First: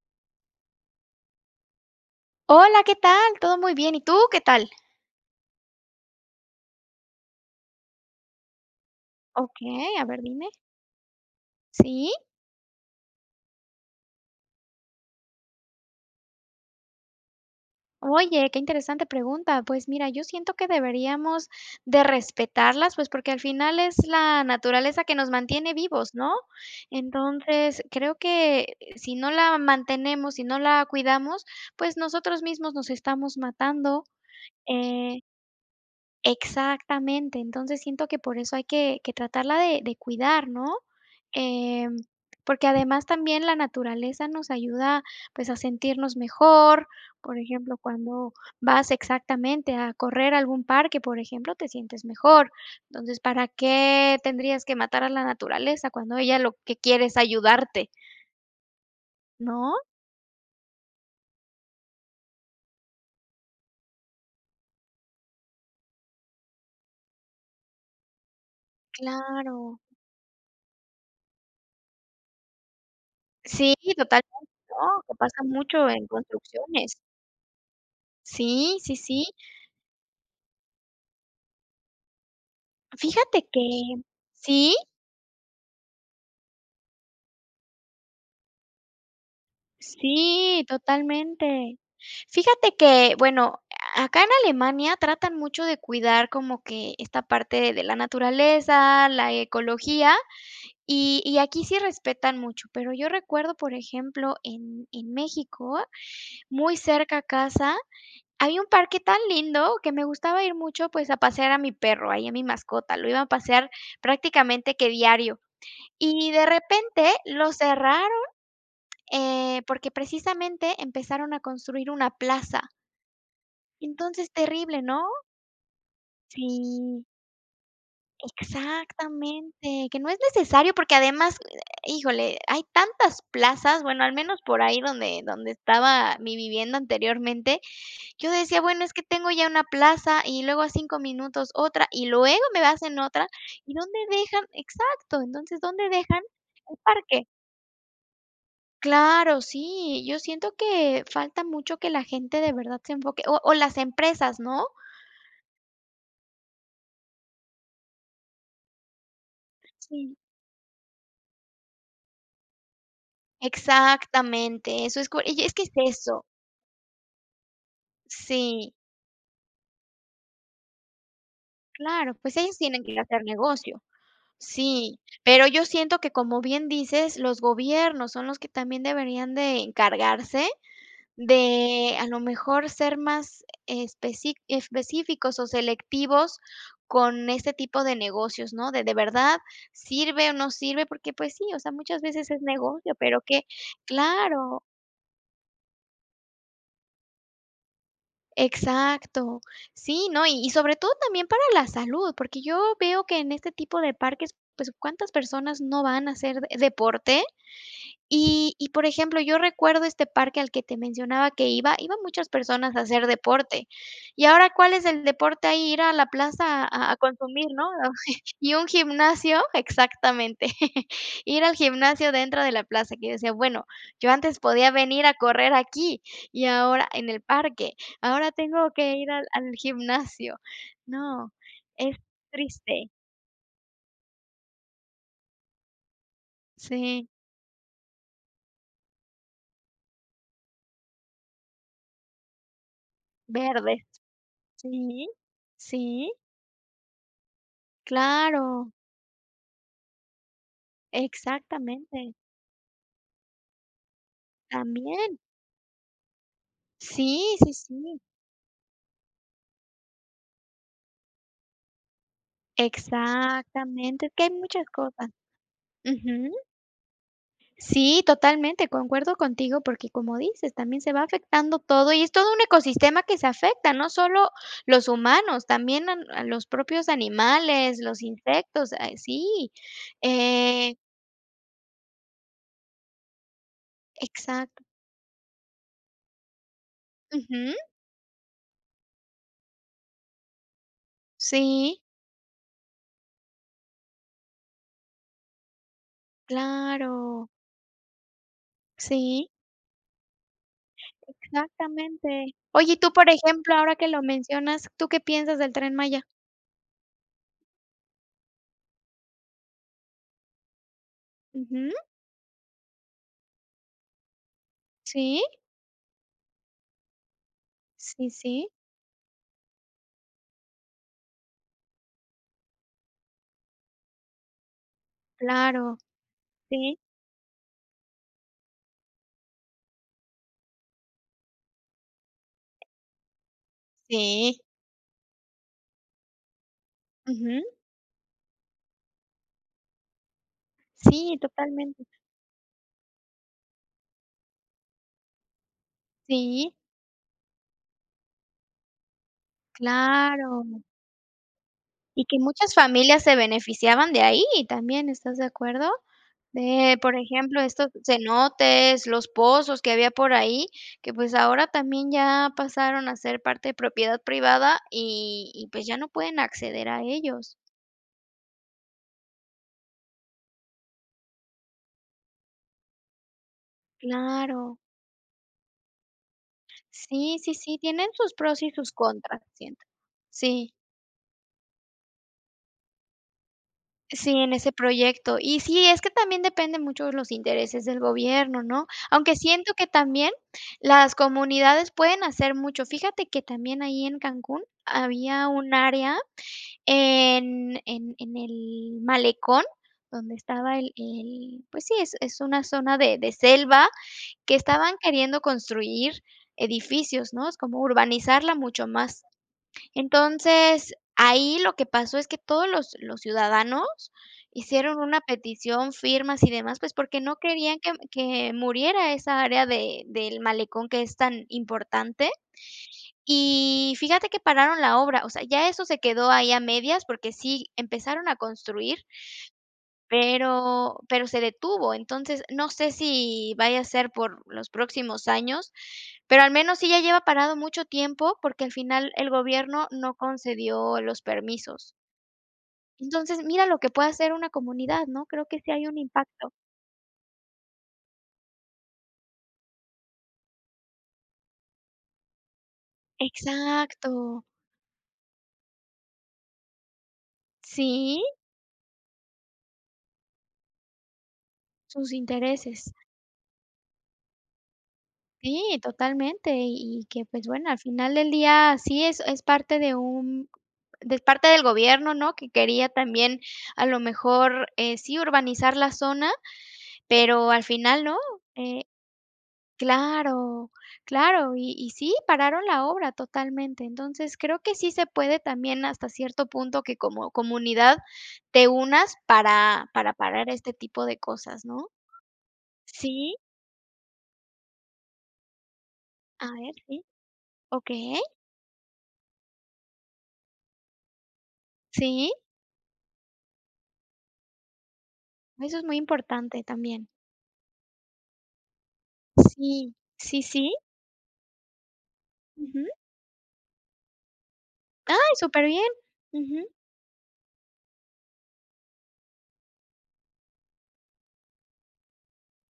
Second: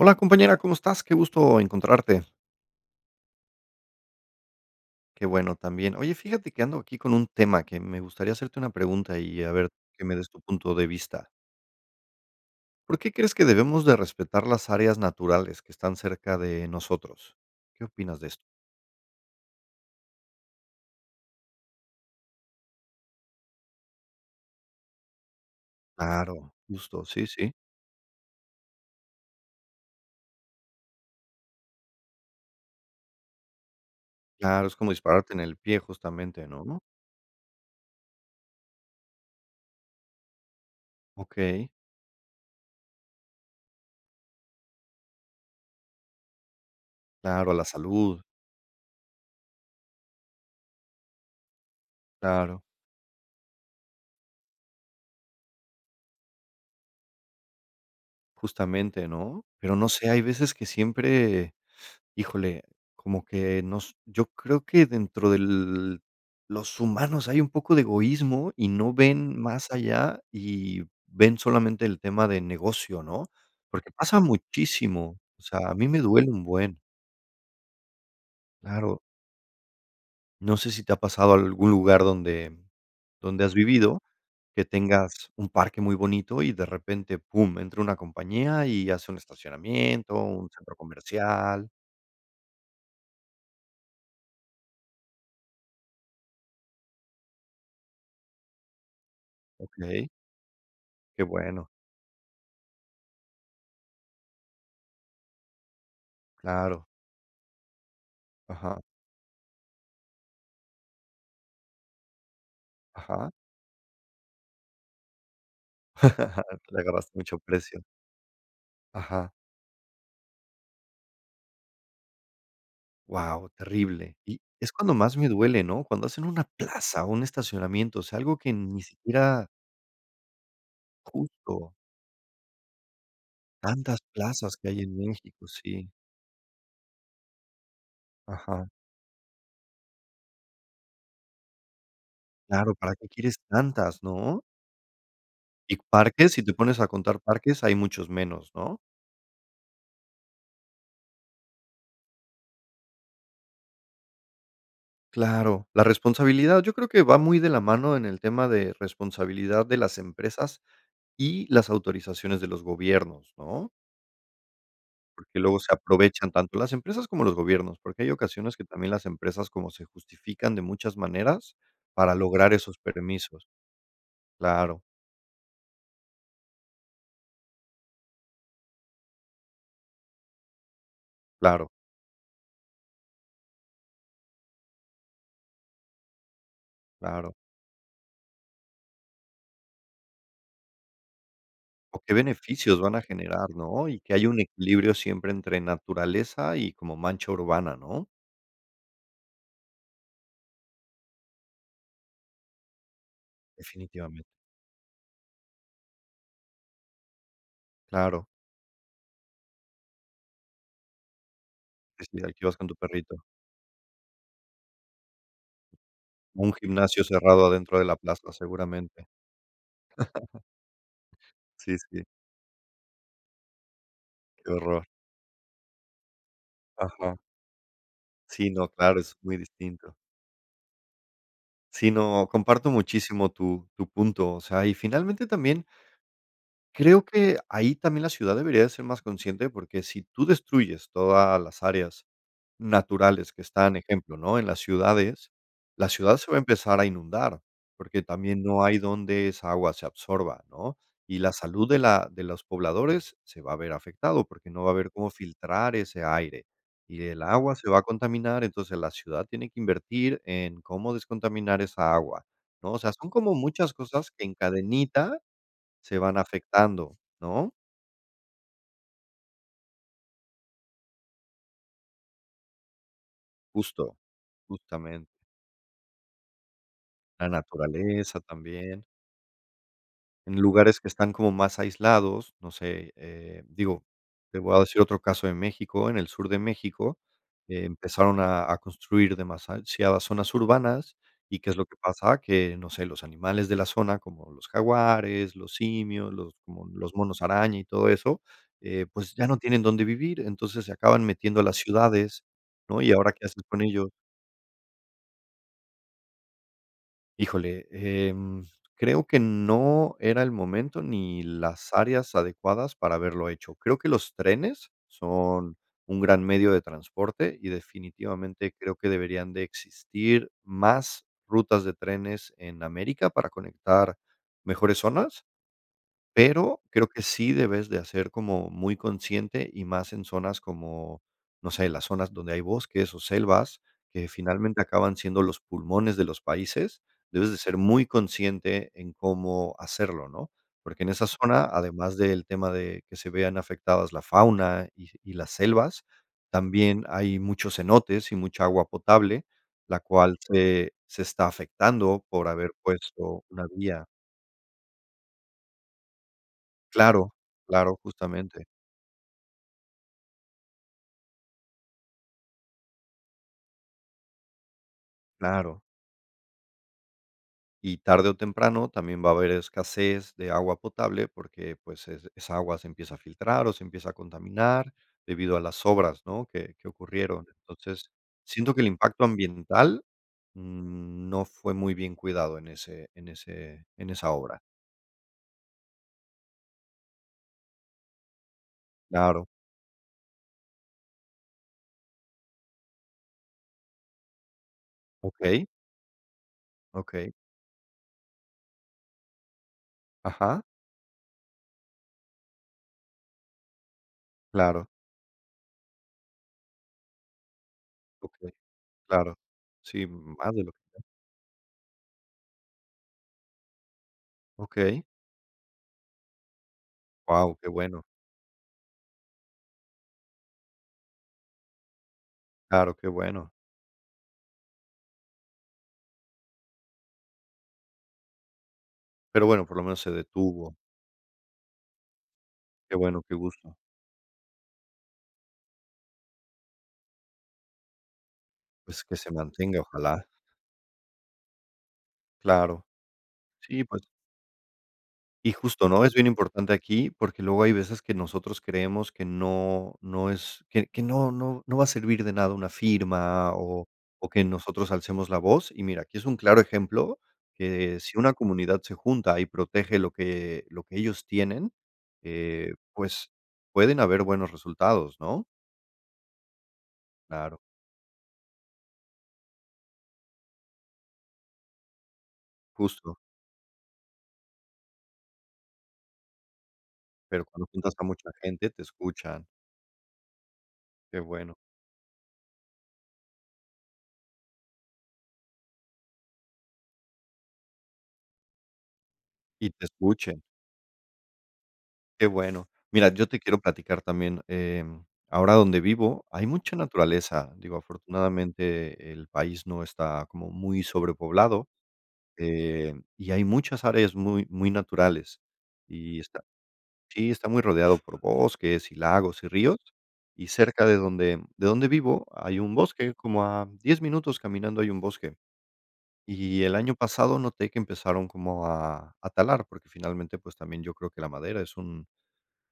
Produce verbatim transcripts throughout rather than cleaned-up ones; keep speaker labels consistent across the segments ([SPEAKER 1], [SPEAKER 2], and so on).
[SPEAKER 1] Hola compañera, ¿cómo estás? Qué gusto encontrarte.
[SPEAKER 2] Hola, ¿qué tal? Todo muy bien, ¿y tú? ¿Qué tal?
[SPEAKER 1] Qué bueno también. Oye, fíjate que ando aquí con un tema que me gustaría hacerte una pregunta y a ver,
[SPEAKER 2] Okey, a
[SPEAKER 1] qué me
[SPEAKER 2] ver,
[SPEAKER 1] des tu
[SPEAKER 2] dime.
[SPEAKER 1] punto de vista.
[SPEAKER 2] ¿Sí?
[SPEAKER 1] ¿Por qué crees que debemos de respetar las áreas naturales que están cerca de nosotros? ¿Qué opinas de esto?
[SPEAKER 2] Oye, qué interesante pregunta. Pues, mira, yo siento que deberíamos de respetarlas, pues, porque, al final, es la naturaleza que nos mantiene vivos, ¿no?,
[SPEAKER 1] Claro, justo. Sí, sí.
[SPEAKER 2] entonces, creo que si no la mantenemos, si no la cuidamos, pues, nosotros mismos nos estamos matando.
[SPEAKER 1] Claro, es como
[SPEAKER 2] Eh
[SPEAKER 1] dispararte en el pie, justamente, ¿no, no?
[SPEAKER 2] Exactamente. Entonces, siento que por eso hay que que tratarla de de cuidar, ¿no?
[SPEAKER 1] Okey.
[SPEAKER 2] Em, porque además también, la naturaleza nos ayuda, pues, a sentirnos mejor, por
[SPEAKER 1] Claro, a la
[SPEAKER 2] ejemplo,
[SPEAKER 1] salud.
[SPEAKER 2] cuando vas exactamente, a correr a algún parque, por ejemplo, te sientes mejor.
[SPEAKER 1] Claro.
[SPEAKER 2] Entonces, ¿para qué tendrías que matar a la naturaleza cuando ella lo que quiere es ayudarte?
[SPEAKER 1] Justamente, ¿no? Pero
[SPEAKER 2] ¿No?
[SPEAKER 1] no sé, hay veces que siempre híjole, como que nos yo creo que dentro del los humanos hay un poco de egoísmo, y no ven más
[SPEAKER 2] Claro.
[SPEAKER 1] allá y ven solamente el tema de negocio, ¿no?,
[SPEAKER 2] Sí,
[SPEAKER 1] porque pasa
[SPEAKER 2] total, ¿no? Que
[SPEAKER 1] muchísimo,
[SPEAKER 2] pasa
[SPEAKER 1] o sea, a mí
[SPEAKER 2] mucho
[SPEAKER 1] me
[SPEAKER 2] en
[SPEAKER 1] duele un buen.
[SPEAKER 2] construcciones. Sí, sí,
[SPEAKER 1] Claro.
[SPEAKER 2] sí.
[SPEAKER 1] No sé si te ha pasado algún lugar donde donde
[SPEAKER 2] Fíjate
[SPEAKER 1] has vivido,
[SPEAKER 2] que
[SPEAKER 1] que
[SPEAKER 2] sí.
[SPEAKER 1] tengas un parque muy bonito y, de repente, pum, entra una compañía y hace un estacionamiento, un
[SPEAKER 2] Sí,
[SPEAKER 1] centro comercial.
[SPEAKER 2] totalmente. Fíjate que, bueno, acá en Alemania, tratan mucho de cuidar como que esta parte de la naturaleza, la
[SPEAKER 1] Okey.
[SPEAKER 2] ecología, y
[SPEAKER 1] Que
[SPEAKER 2] y aquí
[SPEAKER 1] bueno.
[SPEAKER 2] sí respetan mucho, pero yo recuerdo, por ejemplo, en en México, muy
[SPEAKER 1] Claro.
[SPEAKER 2] cerca a casa, hay un
[SPEAKER 1] Ajá.
[SPEAKER 2] parque tan lindo que me gustaba ir mucho, pues, a pasear a mi perro, ahí a mi mascota, lo iba a
[SPEAKER 1] Ajá.
[SPEAKER 2] pasear prácticamente que diario y de
[SPEAKER 1] Le
[SPEAKER 2] repente,
[SPEAKER 1] agarraste mucho
[SPEAKER 2] lo
[SPEAKER 1] aprecio.
[SPEAKER 2] cerraron,
[SPEAKER 1] Ajá.
[SPEAKER 2] eh, porque, precisamente, empezaron a construir una plaza.
[SPEAKER 1] Guau, terrible.
[SPEAKER 2] Entonces
[SPEAKER 1] Y es
[SPEAKER 2] terrible,
[SPEAKER 1] cuando
[SPEAKER 2] ¿no?
[SPEAKER 1] más me duele, ¿no?, cuando hacen una
[SPEAKER 2] Sí.
[SPEAKER 1] plaza o un estacionamiento, o sea, algo que ni siquiera
[SPEAKER 2] Exactamente, que no es necesario, porque además, eh,
[SPEAKER 1] Justo.
[SPEAKER 2] híjole, hay tantas plazas,
[SPEAKER 1] Tantas
[SPEAKER 2] bueno, al menos
[SPEAKER 1] plazas
[SPEAKER 2] por
[SPEAKER 1] que
[SPEAKER 2] ahí
[SPEAKER 1] hay en
[SPEAKER 2] donde
[SPEAKER 1] México,
[SPEAKER 2] donde
[SPEAKER 1] sí.
[SPEAKER 2] estaba mi vivienda anteriormente, yo decía:
[SPEAKER 1] Ajá.
[SPEAKER 2] "Bueno, es que tengo ya una plaza y luego a cinco minutos otra, y luego me
[SPEAKER 1] Claro, ¿para
[SPEAKER 2] hacen
[SPEAKER 1] qué
[SPEAKER 2] otra.
[SPEAKER 1] quieres
[SPEAKER 2] ¿Y dónde
[SPEAKER 1] tantas, no?
[SPEAKER 2] dejan". Exacto. Entonces,
[SPEAKER 1] Y
[SPEAKER 2] ¿dónde dejan
[SPEAKER 1] parques, si te
[SPEAKER 2] el
[SPEAKER 1] pones a contar
[SPEAKER 2] parque?
[SPEAKER 1] parques, hay muchos menos, ¿no?
[SPEAKER 2] Claro, sí, yo siento que falta mucho que la gente, de verdad, se enfoque o o las empresas, ¿no?
[SPEAKER 1] Claro. La responsabilidad, yo creo que va muy de la mano en el tema de responsabilidad de las
[SPEAKER 2] Sí.
[SPEAKER 1] empresas y las autorizaciones de los gobiernos, ¿no?
[SPEAKER 2] Exactamente, eso es co
[SPEAKER 1] Porque
[SPEAKER 2] y es
[SPEAKER 1] luego
[SPEAKER 2] que es
[SPEAKER 1] se
[SPEAKER 2] eso.
[SPEAKER 1] aprovechan tanto las empresas como los gobiernos, porque hay ocasiones que
[SPEAKER 2] Sí.
[SPEAKER 1] también las empresas como se justifican de muchas maneras
[SPEAKER 2] Claro,
[SPEAKER 1] para
[SPEAKER 2] pues,
[SPEAKER 1] lograr
[SPEAKER 2] ellos
[SPEAKER 1] esos
[SPEAKER 2] tienen que hacer
[SPEAKER 1] permisos.
[SPEAKER 2] negocio.
[SPEAKER 1] Claro.
[SPEAKER 2] Sí, pero yo siento que, como bien dices, los gobiernos son los que también deberían de encargarse
[SPEAKER 1] Claro.
[SPEAKER 2] de, a lo mejor, ser más especí específicos o selectivos con
[SPEAKER 1] Claro.
[SPEAKER 2] este tipo de negocios, ¿no?, de de verdad, sirve o no sirve, porque, pues, sí, o sea,
[SPEAKER 1] ¿O
[SPEAKER 2] muchas
[SPEAKER 1] qué
[SPEAKER 2] veces es
[SPEAKER 1] beneficios
[SPEAKER 2] negocio,
[SPEAKER 1] van a
[SPEAKER 2] pero que
[SPEAKER 1] generar, no? y que haya un
[SPEAKER 2] claro.
[SPEAKER 1] equilibrio siempre entre naturaleza y como mancha urbana, ¿no?
[SPEAKER 2] Exacto. Sí, no, y y sobre todo también para la salud, porque yo veo que en este tipo de
[SPEAKER 1] Definitivamente.
[SPEAKER 2] parques, pues, ¿cuántas personas no van a hacer deporte?,
[SPEAKER 1] Claro.
[SPEAKER 2] y y por ejemplo, yo recuerdo este parque al que te mencionaba que iba, iban
[SPEAKER 1] Pues, sí,
[SPEAKER 2] muchas
[SPEAKER 1] al que ibas con
[SPEAKER 2] personas
[SPEAKER 1] tu
[SPEAKER 2] a hacer
[SPEAKER 1] perrito.
[SPEAKER 2] deporte. ¿Y ahora cuál es el deporte ahí? Ir a la
[SPEAKER 1] Un
[SPEAKER 2] plaza a a
[SPEAKER 1] gimnasio cerrado
[SPEAKER 2] consumir, ¿no?
[SPEAKER 1] adentro de la plaza,
[SPEAKER 2] ¿Y un
[SPEAKER 1] seguramente.
[SPEAKER 2] gimnasio? Exactamente. Ir al
[SPEAKER 1] Sí, sí.
[SPEAKER 2] gimnasio dentro de la plaza, que yo decía: "Bueno, yo antes
[SPEAKER 1] Qué
[SPEAKER 2] podía
[SPEAKER 1] horror.
[SPEAKER 2] venir a correr aquí, y ahora en
[SPEAKER 1] Ajá.
[SPEAKER 2] el parque ahora
[SPEAKER 1] Sí, ¿no?,
[SPEAKER 2] tengo que
[SPEAKER 1] claro,
[SPEAKER 2] ir
[SPEAKER 1] es
[SPEAKER 2] al
[SPEAKER 1] muy
[SPEAKER 2] al
[SPEAKER 1] distinto.
[SPEAKER 2] gimnasio". No,
[SPEAKER 1] Si,
[SPEAKER 2] es
[SPEAKER 1] ¿no?, comparto
[SPEAKER 2] triste.
[SPEAKER 1] muchísimo tu tu punto, o sea, y, finalmente también creo
[SPEAKER 2] Sí.
[SPEAKER 1] que ahí también la ciudad debería de ser más consciente, porque si tú destruyes todas las áreas naturales que están,
[SPEAKER 2] Verdes.
[SPEAKER 1] ejemplo, ¿no?, en las
[SPEAKER 2] Sí,
[SPEAKER 1] ciudades, la
[SPEAKER 2] sí.
[SPEAKER 1] ciudad se va a empezar a inundar, porque también no
[SPEAKER 2] Claro.
[SPEAKER 1] hay donde esa agua se absorba, ¿no? Y la salud de la
[SPEAKER 2] Exactamente.
[SPEAKER 1] de los pobladores se va a ver afectado, porque no va a ver cómo
[SPEAKER 2] También.
[SPEAKER 1] filtrar ese aire y el
[SPEAKER 2] Sí, sí,
[SPEAKER 1] agua se va a
[SPEAKER 2] sí.
[SPEAKER 1] contaminar. Entonces, la ciudad tiene que invertir en cómo descontaminar esa agua, ¿no? O sea, son como muchas
[SPEAKER 2] Exactamente,
[SPEAKER 1] cosas
[SPEAKER 2] es que
[SPEAKER 1] que
[SPEAKER 2] hay
[SPEAKER 1] en
[SPEAKER 2] muchas cosas.
[SPEAKER 1] cadenita se van
[SPEAKER 2] Ujú.
[SPEAKER 1] afectando, ¿no?
[SPEAKER 2] Sí, totalmente, concuerdo contigo, porque como dices, también se va afectando todo y es todo un ecosistema que se afecta, no
[SPEAKER 1] Justo.
[SPEAKER 2] solo los
[SPEAKER 1] Justamente.
[SPEAKER 2] humanos, también a a los propios
[SPEAKER 1] La
[SPEAKER 2] animales, los
[SPEAKER 1] naturaleza
[SPEAKER 2] insectos
[SPEAKER 1] también.
[SPEAKER 2] eh, sí.
[SPEAKER 1] En
[SPEAKER 2] Eh
[SPEAKER 1] lugares que están como más aislados, no sé, eh, digo, te voy a
[SPEAKER 2] Exacto.
[SPEAKER 1] decir otro caso de México, en el sur de México
[SPEAKER 2] Ujú.
[SPEAKER 1] empezaron a a construir demasiado zonas urbanas, ¿y qué es lo que
[SPEAKER 2] Sí.
[SPEAKER 1] pasa?, que, no sé, los animales de la zona como los jaguares, los simios, los como los monos
[SPEAKER 2] Claro.
[SPEAKER 1] araña y todo eso, eh, pues, ya
[SPEAKER 2] Sí.
[SPEAKER 1] no tienen dónde vivir. Entonces, se acaban metiendo a las ciudades,
[SPEAKER 2] Exactamente. Oye, y
[SPEAKER 1] ¿no?,
[SPEAKER 2] tú,
[SPEAKER 1] y
[SPEAKER 2] por
[SPEAKER 1] ahora, ¿qué haces
[SPEAKER 2] ejemplo,
[SPEAKER 1] con
[SPEAKER 2] ahora que
[SPEAKER 1] ellos?
[SPEAKER 2] lo mencionas, ¿tú qué piensas del Tren Maya?
[SPEAKER 1] Híjole, em, creo que no era el momento ni las
[SPEAKER 2] Ujú.
[SPEAKER 1] áreas adecuadas para haberlo hecho. Creo que los trenes
[SPEAKER 2] Sí.
[SPEAKER 1] son un gran medio de transporte y,
[SPEAKER 2] Sí, sí.
[SPEAKER 1] definitivamente, creo que deberían de existir más rutas de trenes en América para conectar mejores zonas,
[SPEAKER 2] Claro,
[SPEAKER 1] pero
[SPEAKER 2] sí.
[SPEAKER 1] creo que sí debes de, ah, ser como muy consciente y más en zonas como, no sé, las zonas donde hay bosques o selvas, que
[SPEAKER 2] Sí.
[SPEAKER 1] finalmente, acaban siendo los pulmones de los países, debes de
[SPEAKER 2] Ujú.
[SPEAKER 1] ser muy consciente en cómo hacerlo, ¿no?, porque en esa
[SPEAKER 2] Sí,
[SPEAKER 1] zona,
[SPEAKER 2] totalmente.
[SPEAKER 1] además del tema de que se vean afectadas la fauna y y las selvas,
[SPEAKER 2] Sí.
[SPEAKER 1] también hay muchos cenotes y mucha agua potable, la cual
[SPEAKER 2] Claro.
[SPEAKER 1] se se está
[SPEAKER 2] Y
[SPEAKER 1] afectando
[SPEAKER 2] que
[SPEAKER 1] por haber
[SPEAKER 2] muchas familias se
[SPEAKER 1] puesto una vía.
[SPEAKER 2] beneficiaban de ahí también, ¿estás de acuerdo? De, por
[SPEAKER 1] Claro,
[SPEAKER 2] ejemplo, estos
[SPEAKER 1] claro, justamente.
[SPEAKER 2] cenotes, los pozos que había por ahí, que, pues, ahora también ya pasaron a ser parte de propiedad privada y y,
[SPEAKER 1] Claro.
[SPEAKER 2] pues, ya no pueden acceder a ellos.
[SPEAKER 1] Y tarde o temprano también va a haber escasez de agua potable porque, pues, es esa agua se empieza a filtrar o se empieza a
[SPEAKER 2] Claro.
[SPEAKER 1] contaminar debido a las obras, ¿no?, que que
[SPEAKER 2] Sí,
[SPEAKER 1] ocurrieron.
[SPEAKER 2] sí, sí, tienen
[SPEAKER 1] Entonces,
[SPEAKER 2] sus pros y
[SPEAKER 1] siento que el
[SPEAKER 2] sus
[SPEAKER 1] impacto
[SPEAKER 2] contras, siento.
[SPEAKER 1] ambiental,
[SPEAKER 2] Sí.
[SPEAKER 1] mm, no fue muy bien cuidado en ese en ese en esa
[SPEAKER 2] Sí, en
[SPEAKER 1] obra.
[SPEAKER 2] ese proyecto. Y sí, es que también depende mucho de los intereses del gobierno, ¿no? Aunque
[SPEAKER 1] Claro.
[SPEAKER 2] siento que también, las comunidades pueden hacer mucho. Fíjate que también ahí en Cancún, había
[SPEAKER 1] Okey.
[SPEAKER 2] un área
[SPEAKER 1] Okey.
[SPEAKER 2] en en en el Malecón, donde
[SPEAKER 1] Ajá.
[SPEAKER 2] estaba el el pues, sí, es es una zona de de selva que
[SPEAKER 1] Claro.
[SPEAKER 2] estaban queriendo construir edificios, ¿no?, es como
[SPEAKER 1] Okey,
[SPEAKER 2] urbanizarla mucho más,
[SPEAKER 1] claro. Sí, ma más de lo que
[SPEAKER 2] entonces,
[SPEAKER 1] [unintelligible]
[SPEAKER 2] ahí lo que pasó es que todos los los ciudadanos hicieron
[SPEAKER 1] Okey.
[SPEAKER 2] una petición, firmas y demás, pues, porque no
[SPEAKER 1] Guau, qué
[SPEAKER 2] querían que
[SPEAKER 1] bueno.
[SPEAKER 2] que muriera esa área de del malecón que es tan importante,
[SPEAKER 1] Claro, qué bueno.
[SPEAKER 2] y fíjate que pararon la obra, o sea, ya eso se quedó ahí a medias, porque sí empezaron a construir
[SPEAKER 1] Pero bueno, por lo menos se detuvo.
[SPEAKER 2] pero pero se detuvo. Entonces, no sé
[SPEAKER 1] Qué bueno, qué
[SPEAKER 2] si
[SPEAKER 1] gusto.
[SPEAKER 2] vaya a ser por los próximos años, pero al menos sí ya lleva parado mucho tiempo, porque, al
[SPEAKER 1] Pues,
[SPEAKER 2] final,
[SPEAKER 1] que se
[SPEAKER 2] el
[SPEAKER 1] mantenga,
[SPEAKER 2] gobierno no
[SPEAKER 1] ojalá.
[SPEAKER 2] concedió los permisos.
[SPEAKER 1] Claro.
[SPEAKER 2] Entonces, mira lo
[SPEAKER 1] Sí,
[SPEAKER 2] que
[SPEAKER 1] pues
[SPEAKER 2] puede hacer una comunidad, ¿no? Creo
[SPEAKER 1] Y
[SPEAKER 2] que sí hay
[SPEAKER 1] justo,
[SPEAKER 2] un
[SPEAKER 1] ¿no?, es bien
[SPEAKER 2] impacto.
[SPEAKER 1] importante aquí, porque luego hay veces que nosotros creemos que no no es que que no no no va a servir de nada una firma o o que
[SPEAKER 2] Exacto.
[SPEAKER 1] nosotros alcemos la voz, y mira, aquí es un claro ejemplo, que si
[SPEAKER 2] Sí.
[SPEAKER 1] una comunidad se junta y protege lo que lo que ellos tienen,
[SPEAKER 2] Sus
[SPEAKER 1] eh,
[SPEAKER 2] intereses.
[SPEAKER 1] pues pueden haber buenos resultados, ¿no?
[SPEAKER 2] Sí, totalmente, y y que, pues,
[SPEAKER 1] Claro.
[SPEAKER 2] bueno, al final del día, así es, es parte de un de parte del gobierno, ¿no?, que quería
[SPEAKER 1] Justo.
[SPEAKER 2] también, a lo mejor, eh, sí urbanizar la zona,
[SPEAKER 1] Pero
[SPEAKER 2] pero al
[SPEAKER 1] cuando juntas
[SPEAKER 2] final,
[SPEAKER 1] con
[SPEAKER 2] no.
[SPEAKER 1] mucha gente, te
[SPEAKER 2] Eh
[SPEAKER 1] escuchan.
[SPEAKER 2] claro,
[SPEAKER 1] Qué
[SPEAKER 2] claro,
[SPEAKER 1] bueno.
[SPEAKER 2] y y sí, pararon la obra totalmente. Entonces, creo que sí se puede también, hasta cierto punto, que como comunidad te unas
[SPEAKER 1] Y te
[SPEAKER 2] para para
[SPEAKER 1] escuchen.
[SPEAKER 2] parar este tipo de cosas, ¿no?
[SPEAKER 1] Qué bueno. Mira, yo
[SPEAKER 2] ¿Sí?
[SPEAKER 1] te quiero platicar también, eh, ahora donde vivo hay
[SPEAKER 2] A ver,
[SPEAKER 1] mucha
[SPEAKER 2] sí.
[SPEAKER 1] naturaleza, digo,
[SPEAKER 2] Okey.
[SPEAKER 1] afortunadamente, el país no está como muy sobrepoblado,
[SPEAKER 2] Sí.
[SPEAKER 1] eh, y hay muchas áreas muy muy naturales,
[SPEAKER 2] Eso es muy
[SPEAKER 1] y está
[SPEAKER 2] importante también.
[SPEAKER 1] sí, está muy rodeado por bosques y lagos y ríos,
[SPEAKER 2] Sí, sí,
[SPEAKER 1] y
[SPEAKER 2] sí.
[SPEAKER 1] cerca de donde de donde vivo hay un
[SPEAKER 2] Ujú.
[SPEAKER 1] bosque, como a diez minutos caminando hay un
[SPEAKER 2] Ay,
[SPEAKER 1] bosque
[SPEAKER 2] súper bien.
[SPEAKER 1] y
[SPEAKER 2] Ujú.
[SPEAKER 1] el año pasado noté que empezaron como a a talar, porque finalmente, pues, también yo creo que la madera es un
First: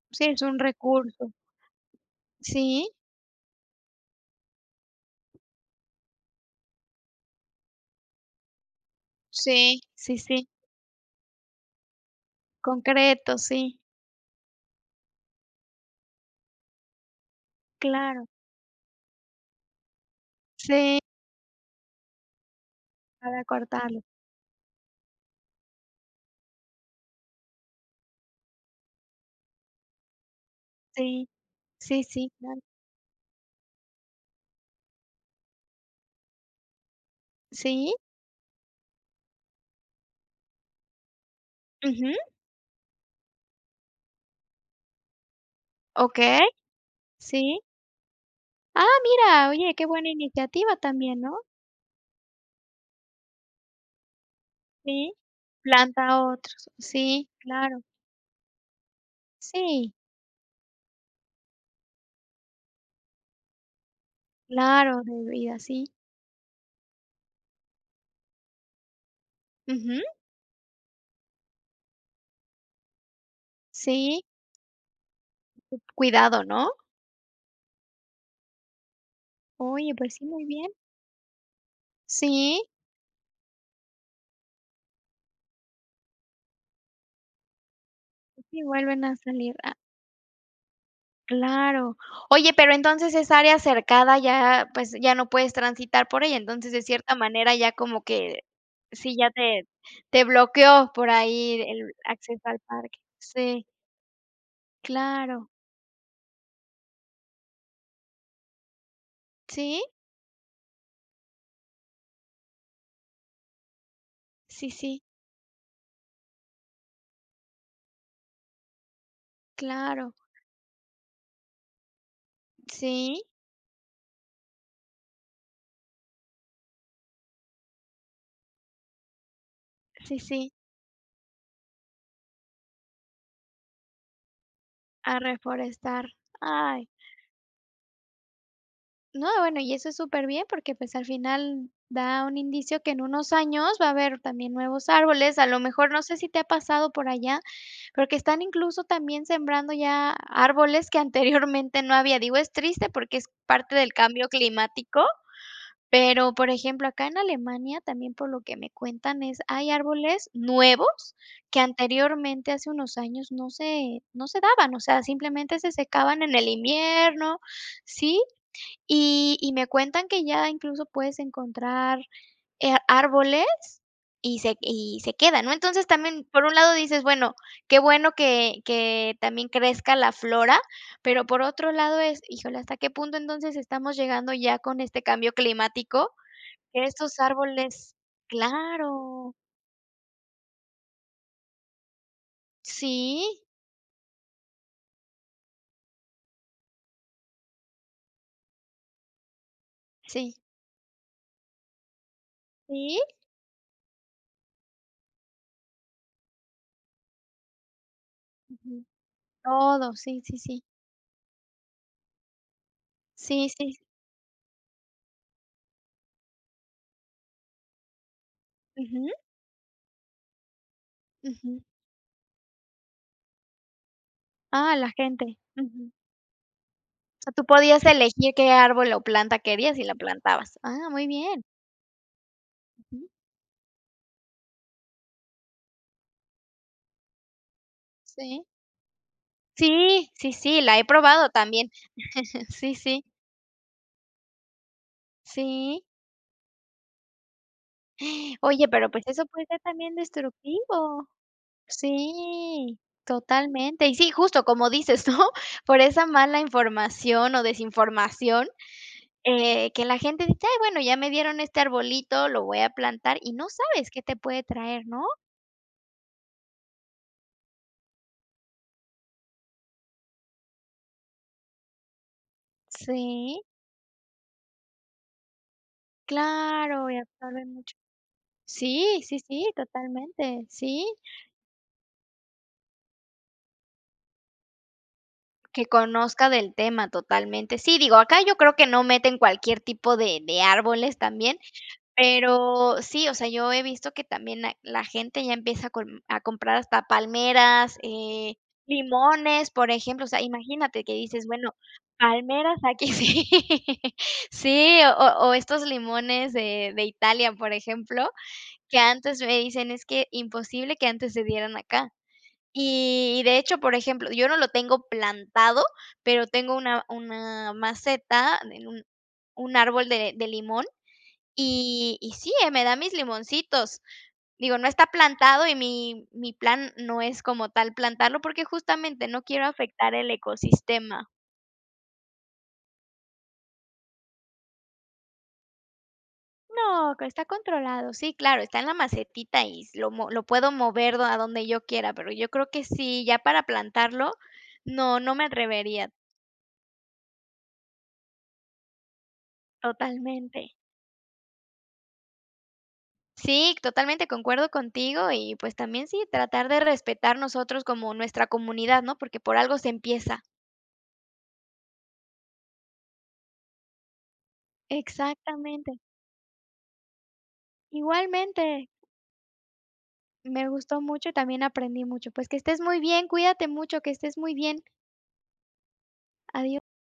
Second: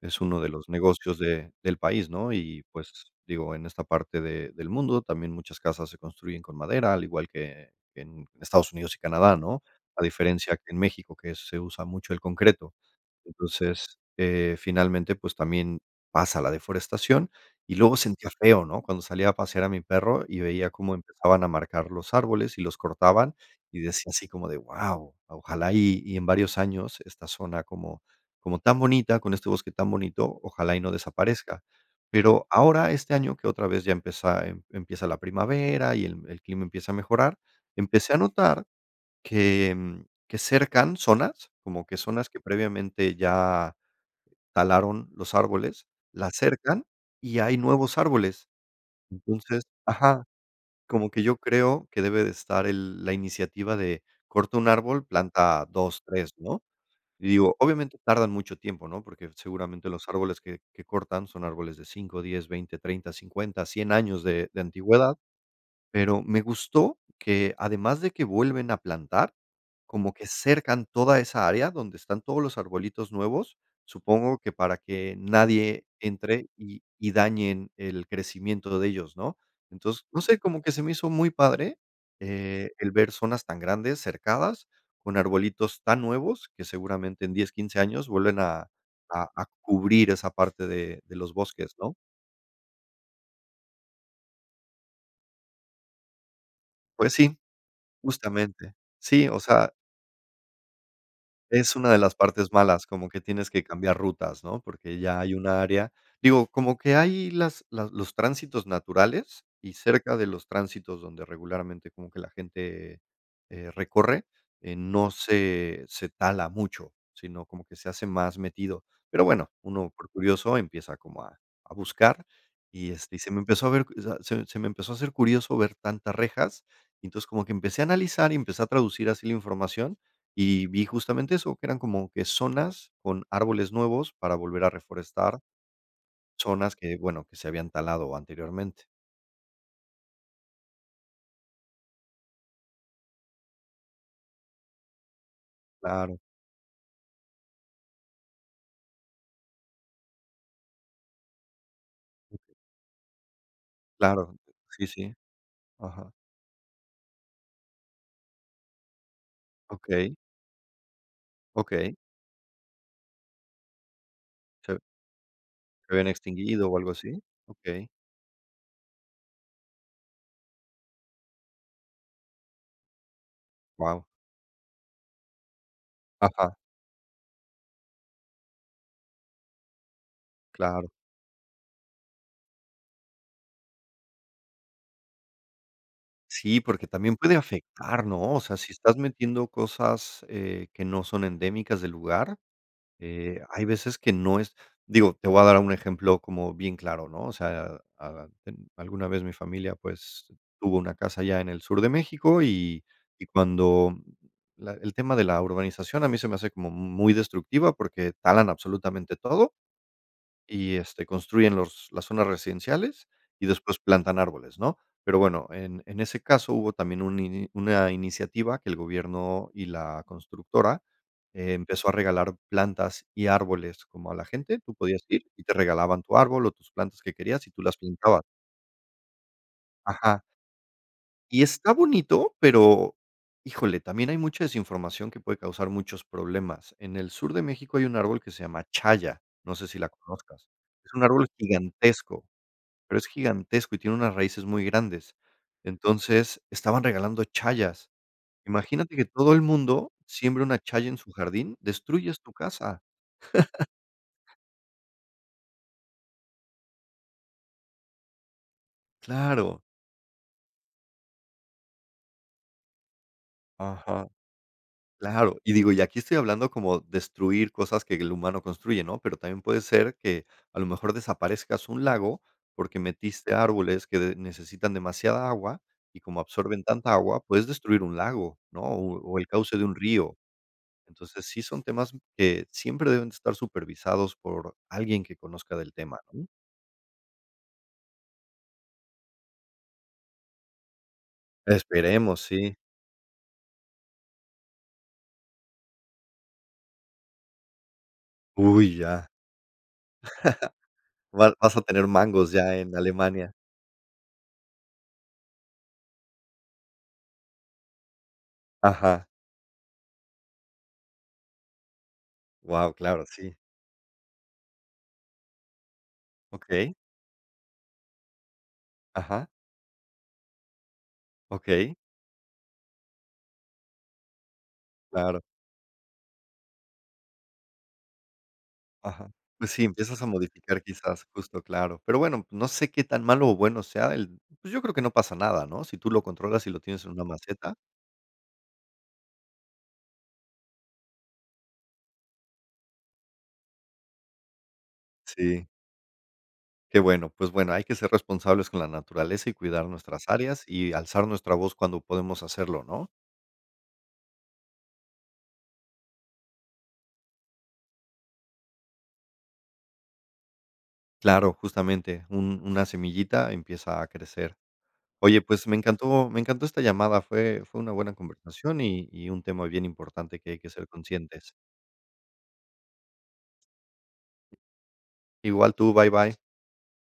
[SPEAKER 1] es
[SPEAKER 2] Sí,
[SPEAKER 1] uno
[SPEAKER 2] es
[SPEAKER 1] de
[SPEAKER 2] un
[SPEAKER 1] los negocios
[SPEAKER 2] recurso.
[SPEAKER 1] de del país, ¿no?, y,
[SPEAKER 2] Sí.
[SPEAKER 1] pues, digo, en esta parte de del mundo también muchas casas se construyen con madera, al igual que en Estados Unidos y Canadá, ¿no?
[SPEAKER 2] Sí,
[SPEAKER 1] A
[SPEAKER 2] sí, sí.
[SPEAKER 1] diferencia que en México, que se usa mucho el concreto.
[SPEAKER 2] Concreto, sí.
[SPEAKER 1] Entonces, eh, finalmente, pues, también pasa la deforestación y luego
[SPEAKER 2] Claro.
[SPEAKER 1] sentía feo, ¿no?, cuando salía a pasear a mi perro y veía cómo
[SPEAKER 2] Sí.
[SPEAKER 1] empezaban a marcar los árboles y los cortaban,
[SPEAKER 2] Para
[SPEAKER 1] y
[SPEAKER 2] cortarlo.
[SPEAKER 1] decía así como de: "Guau, ojalá y y en varios años esta zona como como tan bonita con este bosque tan bonito, ojalá y no
[SPEAKER 2] Sí,
[SPEAKER 1] desaparezca".
[SPEAKER 2] sí, sí,
[SPEAKER 1] Pero
[SPEAKER 2] claro.
[SPEAKER 1] ahora, este año que otra vez ya empieza em empieza la primavera y el el clima empieza a mejorar,
[SPEAKER 2] Sí.
[SPEAKER 1] empecé a notar que que cercan zonas, como que
[SPEAKER 2] Ujú.
[SPEAKER 1] zonas que previamente ya talaron los árboles, las
[SPEAKER 2] Okey,
[SPEAKER 1] cercan y hay
[SPEAKER 2] sí.
[SPEAKER 1] nuevos árboles.
[SPEAKER 2] Ah, mira,
[SPEAKER 1] Entonces
[SPEAKER 2] oye, qué buena
[SPEAKER 1] ajá,
[SPEAKER 2] iniciativa
[SPEAKER 1] como
[SPEAKER 2] también,
[SPEAKER 1] que yo
[SPEAKER 2] ¿no?
[SPEAKER 1] creo que debe de estar el la iniciativa de corta un árbol,
[SPEAKER 2] Sí.
[SPEAKER 1] planta dos,
[SPEAKER 2] Planta
[SPEAKER 1] tres, ¿no?
[SPEAKER 2] otros. Sí,
[SPEAKER 1] Y digo,
[SPEAKER 2] claro.
[SPEAKER 1] obviamente, tardan mucho tiempo, ¿no?, porque seguramente
[SPEAKER 2] Sí.
[SPEAKER 1] los árboles que que cortan son árboles de diez, veinte, treinta, cincuenta, cien años de de
[SPEAKER 2] Claro,
[SPEAKER 1] antigüedad,
[SPEAKER 2] de vida. Sí.
[SPEAKER 1] pero me gustó que, además de que vuelven a plantar,
[SPEAKER 2] Ujú.
[SPEAKER 1] como que cercan toda esa área donde están todos los arbolitos nuevos,
[SPEAKER 2] Sí.
[SPEAKER 1] supongo que para que
[SPEAKER 2] Cu
[SPEAKER 1] nadie
[SPEAKER 2] cuidado,
[SPEAKER 1] entre
[SPEAKER 2] ¿no?
[SPEAKER 1] y y dañen el crecimiento de ellos, ¿no?
[SPEAKER 2] Oye,
[SPEAKER 1] Entonces,
[SPEAKER 2] pues,
[SPEAKER 1] no
[SPEAKER 2] sí,
[SPEAKER 1] sé,
[SPEAKER 2] muy
[SPEAKER 1] como
[SPEAKER 2] bien.
[SPEAKER 1] que se me hizo muy padre,
[SPEAKER 2] Sí.
[SPEAKER 1] eh, el ver zonas tan grandes, cercadas, con arbolitos tan nuevos que seguramente en diez, quince años vuelven
[SPEAKER 2] Así
[SPEAKER 1] a
[SPEAKER 2] vuelven a
[SPEAKER 1] a a
[SPEAKER 2] salir. Ah.
[SPEAKER 1] cubrir esa parte de de los bosques, ¿no?
[SPEAKER 2] Claro. Oye, pero entonces esa área cercada ya, pues, ya no puedes transitar por ella, entonces, de
[SPEAKER 1] Pues,
[SPEAKER 2] cierta
[SPEAKER 1] sí,
[SPEAKER 2] manera ya como que
[SPEAKER 1] justamente.
[SPEAKER 2] sí,
[SPEAKER 1] Sí,
[SPEAKER 2] ya
[SPEAKER 1] o
[SPEAKER 2] te
[SPEAKER 1] sea
[SPEAKER 2] te bloqueó por ahí
[SPEAKER 1] es
[SPEAKER 2] el
[SPEAKER 1] una de las
[SPEAKER 2] acceso
[SPEAKER 1] partes
[SPEAKER 2] al
[SPEAKER 1] malas,
[SPEAKER 2] parque.
[SPEAKER 1] como que tienes
[SPEAKER 2] Sí.
[SPEAKER 1] que cambiar rutas, ¿no?, porque ya hay
[SPEAKER 2] Claro.
[SPEAKER 1] un área digo, como que hay las las los tránsitos naturales y
[SPEAKER 2] Sí
[SPEAKER 1] cerca de los tránsitos donde regularmente como que la gente, eh, recorre,
[SPEAKER 2] Sí,
[SPEAKER 1] eh,
[SPEAKER 2] sí.
[SPEAKER 1] no se se tala mucho, sino como que se hace más metido. Pero bueno, uno por
[SPEAKER 2] Claro.
[SPEAKER 1] curioso empieza como a a buscar y, este, y
[SPEAKER 2] Sí.
[SPEAKER 1] se me empezó a ver, o sea, se me se me empezó a hacer curioso ver tantas rejas, y entonces, como que empecé a analizar y empecé a traducir así la información,
[SPEAKER 2] Sí, sí.
[SPEAKER 1] y vi justamente eso, que eran como que zonas con árboles nuevos para volver a
[SPEAKER 2] A
[SPEAKER 1] reforestar
[SPEAKER 2] reforestar.
[SPEAKER 1] zonas
[SPEAKER 2] Ay.
[SPEAKER 1] que, bueno, que se habían talado anteriormente.
[SPEAKER 2] No, bueno, y eso es superbién, porque, pues, al final, da un indicio que en unos años va a haber también nuevos árboles. A lo mejor, no sé
[SPEAKER 1] Claro.
[SPEAKER 2] si te ha pasado por allá porque están, incluso, también sembrando ya árboles que, anteriormente, no había. Digo, es triste, porque es parte del cambio
[SPEAKER 1] Claro. Sí,
[SPEAKER 2] climático,
[SPEAKER 1] sí. Ajá.
[SPEAKER 2] pero, por ejemplo, acá en Alemania, también por lo que me cuentan es hay
[SPEAKER 1] Okey.
[SPEAKER 2] árboles nuevos que,
[SPEAKER 1] Okey.
[SPEAKER 2] anteriormente, hace unos años no se no se daban,
[SPEAKER 1] Sí.
[SPEAKER 2] o sea, simplemente se
[SPEAKER 1] ¿Se se habían
[SPEAKER 2] secaban en el
[SPEAKER 1] extinguido o algo así?
[SPEAKER 2] invierno
[SPEAKER 1] Okey.
[SPEAKER 2] Sí. Y y me cuentan que ya incluso puedes encontrar, eh, árboles
[SPEAKER 1] Guau.
[SPEAKER 2] y se y se quedan, ¿no? Entonces, también, por un
[SPEAKER 1] Ajá.
[SPEAKER 2] lado dices: "Bueno, qué bueno que que también crezca la flora,
[SPEAKER 1] Claro.
[SPEAKER 2] pero por otro lado es, híjole, ¿hasta qué punto entonces estamos llegando ya con este cambio climático?"
[SPEAKER 1] Sí, porque también
[SPEAKER 2] Estos
[SPEAKER 1] puede
[SPEAKER 2] árboles
[SPEAKER 1] afectar, ¿no? O sea, si estás
[SPEAKER 2] claro.
[SPEAKER 1] metiendo cosas, eh, que no son endémicas del lugar,
[SPEAKER 2] Sí.
[SPEAKER 1] eh, hay veces que no es digo, te voy a dar un ejemplo como bien claro, ¿no? O sea, a a a en alguna vez mi familia, pues,
[SPEAKER 2] Sí.
[SPEAKER 1] tuvo una casa allá en el sur de México y
[SPEAKER 2] Sí.
[SPEAKER 1] y cuando la el tema de la urbanización a mí se me hace como m muy destructiva, porque talan
[SPEAKER 2] Ujú.
[SPEAKER 1] absolutamente todo
[SPEAKER 2] Todo, sí, sí, sí.
[SPEAKER 1] y, este, construyen los las zonas residenciales y
[SPEAKER 2] Sí, sí.
[SPEAKER 1] después plantan árboles, ¿no? Pero bueno, en en ese caso hubo también un in una iniciativa que el
[SPEAKER 2] Ujú.
[SPEAKER 1] gobierno y la constructora
[SPEAKER 2] Ujú.
[SPEAKER 1] empezó a regalar plantas y árboles como a la gente, tú
[SPEAKER 2] Ah, la
[SPEAKER 1] podías ir
[SPEAKER 2] gente.
[SPEAKER 1] y te
[SPEAKER 2] Ujú.
[SPEAKER 1] regalaban tu árbol o tus plantas que
[SPEAKER 2] O sea, ¿tú
[SPEAKER 1] querías y tú las
[SPEAKER 2] podías
[SPEAKER 1] plantabas.
[SPEAKER 2] elegir qué árbol o planta querías y la
[SPEAKER 1] Ajá.
[SPEAKER 2] plantabas? Ah, muy
[SPEAKER 1] Y
[SPEAKER 2] bien.
[SPEAKER 1] está bonito, pero,
[SPEAKER 2] Ujú.
[SPEAKER 1] híjole, también hay mucha desinformación que puede causar muchos problemas. En el sur de México hay un árbol que se
[SPEAKER 2] Sí.
[SPEAKER 1] llama Chaya, no sé si la
[SPEAKER 2] Sí. Sí,
[SPEAKER 1] conozcas,
[SPEAKER 2] sí, la he
[SPEAKER 1] es un árbol
[SPEAKER 2] probado también.
[SPEAKER 1] gigantesco,
[SPEAKER 2] Sí,
[SPEAKER 1] pero
[SPEAKER 2] sí.
[SPEAKER 1] es gigantesco y tiene unas raíces muy grandes,
[SPEAKER 2] Sí.
[SPEAKER 1] entonces, estaban regalando C hayas.
[SPEAKER 2] Oye, pero
[SPEAKER 1] Imagínate que
[SPEAKER 2] pues eso
[SPEAKER 1] todo el
[SPEAKER 2] puede ser
[SPEAKER 1] mundo
[SPEAKER 2] también
[SPEAKER 1] siembre una Chaya en
[SPEAKER 2] destructivo.
[SPEAKER 1] su jardín, destruyes tu
[SPEAKER 2] Sí,
[SPEAKER 1] casa.
[SPEAKER 2] totalmente. Y sí, justo como dices, ¿no?, por esa mala información o desinformación,
[SPEAKER 1] Claro.
[SPEAKER 2] eh, que la gente dice: "Ay bueno, ya me dieron este arbolito, lo voy a plantar", y no sabes qué
[SPEAKER 1] Ajá.
[SPEAKER 2] te puede traer, ¿no?
[SPEAKER 1] Claro, y digo, y aquí estoy hablando como destruir cosas que el humano construye, ¿no?, pero también puede ser que, a lo mejor, desaparezcas un lago, porque metiste
[SPEAKER 2] Sí.
[SPEAKER 1] árboles que de necesitan demasiada agua, y como absorben
[SPEAKER 2] Claro,
[SPEAKER 1] tanta
[SPEAKER 2] y
[SPEAKER 1] agua,
[SPEAKER 2] absorbe
[SPEAKER 1] puedes
[SPEAKER 2] mucho.
[SPEAKER 1] destruir un lago, ¿no? o
[SPEAKER 2] Sí,
[SPEAKER 1] o
[SPEAKER 2] sí,
[SPEAKER 1] el
[SPEAKER 2] sí,
[SPEAKER 1] cauce de un río.
[SPEAKER 2] totalmente. Sí.
[SPEAKER 1] Entonces, sí son temas que siempre deben de estar supervisados por alguien que conozca
[SPEAKER 2] Que
[SPEAKER 1] del tema, ¿no?
[SPEAKER 2] conozca del tema totalmente. Sí, digo, acá yo creo que no meten cualquier tipo de de árboles también,
[SPEAKER 1] Esperemos, sí.
[SPEAKER 2] pero sí, o sea, yo he visto que también hay la gente ya empieza con a comprar hasta palmeras, eh,
[SPEAKER 1] Uy, ya.
[SPEAKER 2] limones, por ejemplo, o sea, imagínate que dices:
[SPEAKER 1] Va
[SPEAKER 2] "Bueno,
[SPEAKER 1] vas a tener mangos ya
[SPEAKER 2] palmeras,
[SPEAKER 1] en
[SPEAKER 2] aquí". Sí,
[SPEAKER 1] Alemania.
[SPEAKER 2] sí, o o estos limones de de Italia, por ejemplo, que
[SPEAKER 1] Ajá.
[SPEAKER 2] antes me dicen: "Es que imposible que antes se dieran acá".
[SPEAKER 1] Guau, claro,
[SPEAKER 2] Y
[SPEAKER 1] sí.
[SPEAKER 2] de hecho, por ejemplo, yo no lo tengo plantado, pero tengo
[SPEAKER 1] Okey.
[SPEAKER 2] una una maceta en un
[SPEAKER 1] Ajá.
[SPEAKER 2] un árbol de de limón,
[SPEAKER 1] Okey.
[SPEAKER 2] y y sí, eh, me da mis limoncitos, digo, no está
[SPEAKER 1] Claro.
[SPEAKER 2] plantado y mi mi plan no es como tal plantarlo, porque, justamente,
[SPEAKER 1] Ajá.
[SPEAKER 2] no quiero
[SPEAKER 1] Pues, sí,
[SPEAKER 2] afectar
[SPEAKER 1] empiezas a
[SPEAKER 2] el
[SPEAKER 1] modificar quizás
[SPEAKER 2] ecosistema.
[SPEAKER 1] justo, claro. Pero bueno, no sé qué tan malo o bueno sea el pues yo creo que no pasa nada, ¿no?, si tú lo controlas y lo tienes
[SPEAKER 2] No,
[SPEAKER 1] en una
[SPEAKER 2] acá está
[SPEAKER 1] maceta.
[SPEAKER 2] controlado. Sí, claro, está en la macetita y lo mue lo puedo mover a donde yo quiera, pero yo creo que sí, ya para plantarlo no, no me
[SPEAKER 1] Sí.
[SPEAKER 2] atrevería.
[SPEAKER 1] Qué bueno, pues bueno, hay que ser responsables con la naturaleza y cuidar nuestras áreas
[SPEAKER 2] Totalmente.
[SPEAKER 1] y alzar nuestra voz cuando podemos hacerlo, ¿no?
[SPEAKER 2] Sí, totalmente concuerdo contigo y, pues, también sí, tratar de respetar nosotros como nuestra comunidad, ¿no?, porque por algo se empieza.
[SPEAKER 1] Claro, justamente, un una semillita empieza a crecer. Oye, pues me
[SPEAKER 2] Exactamente.
[SPEAKER 1] encantó me encantó esta llamada, fue fue una buena conversación
[SPEAKER 2] Igualmente.
[SPEAKER 1] y y un tema bien importante que hay que
[SPEAKER 2] Me
[SPEAKER 1] ser
[SPEAKER 2] gustó mucho y
[SPEAKER 1] conscientes.
[SPEAKER 2] también aprendí mucho. Pues, que estés muy bien, cuídate mucho, que estés muy bien.
[SPEAKER 1] Igual tú, bye, bye.
[SPEAKER 2] Adiós.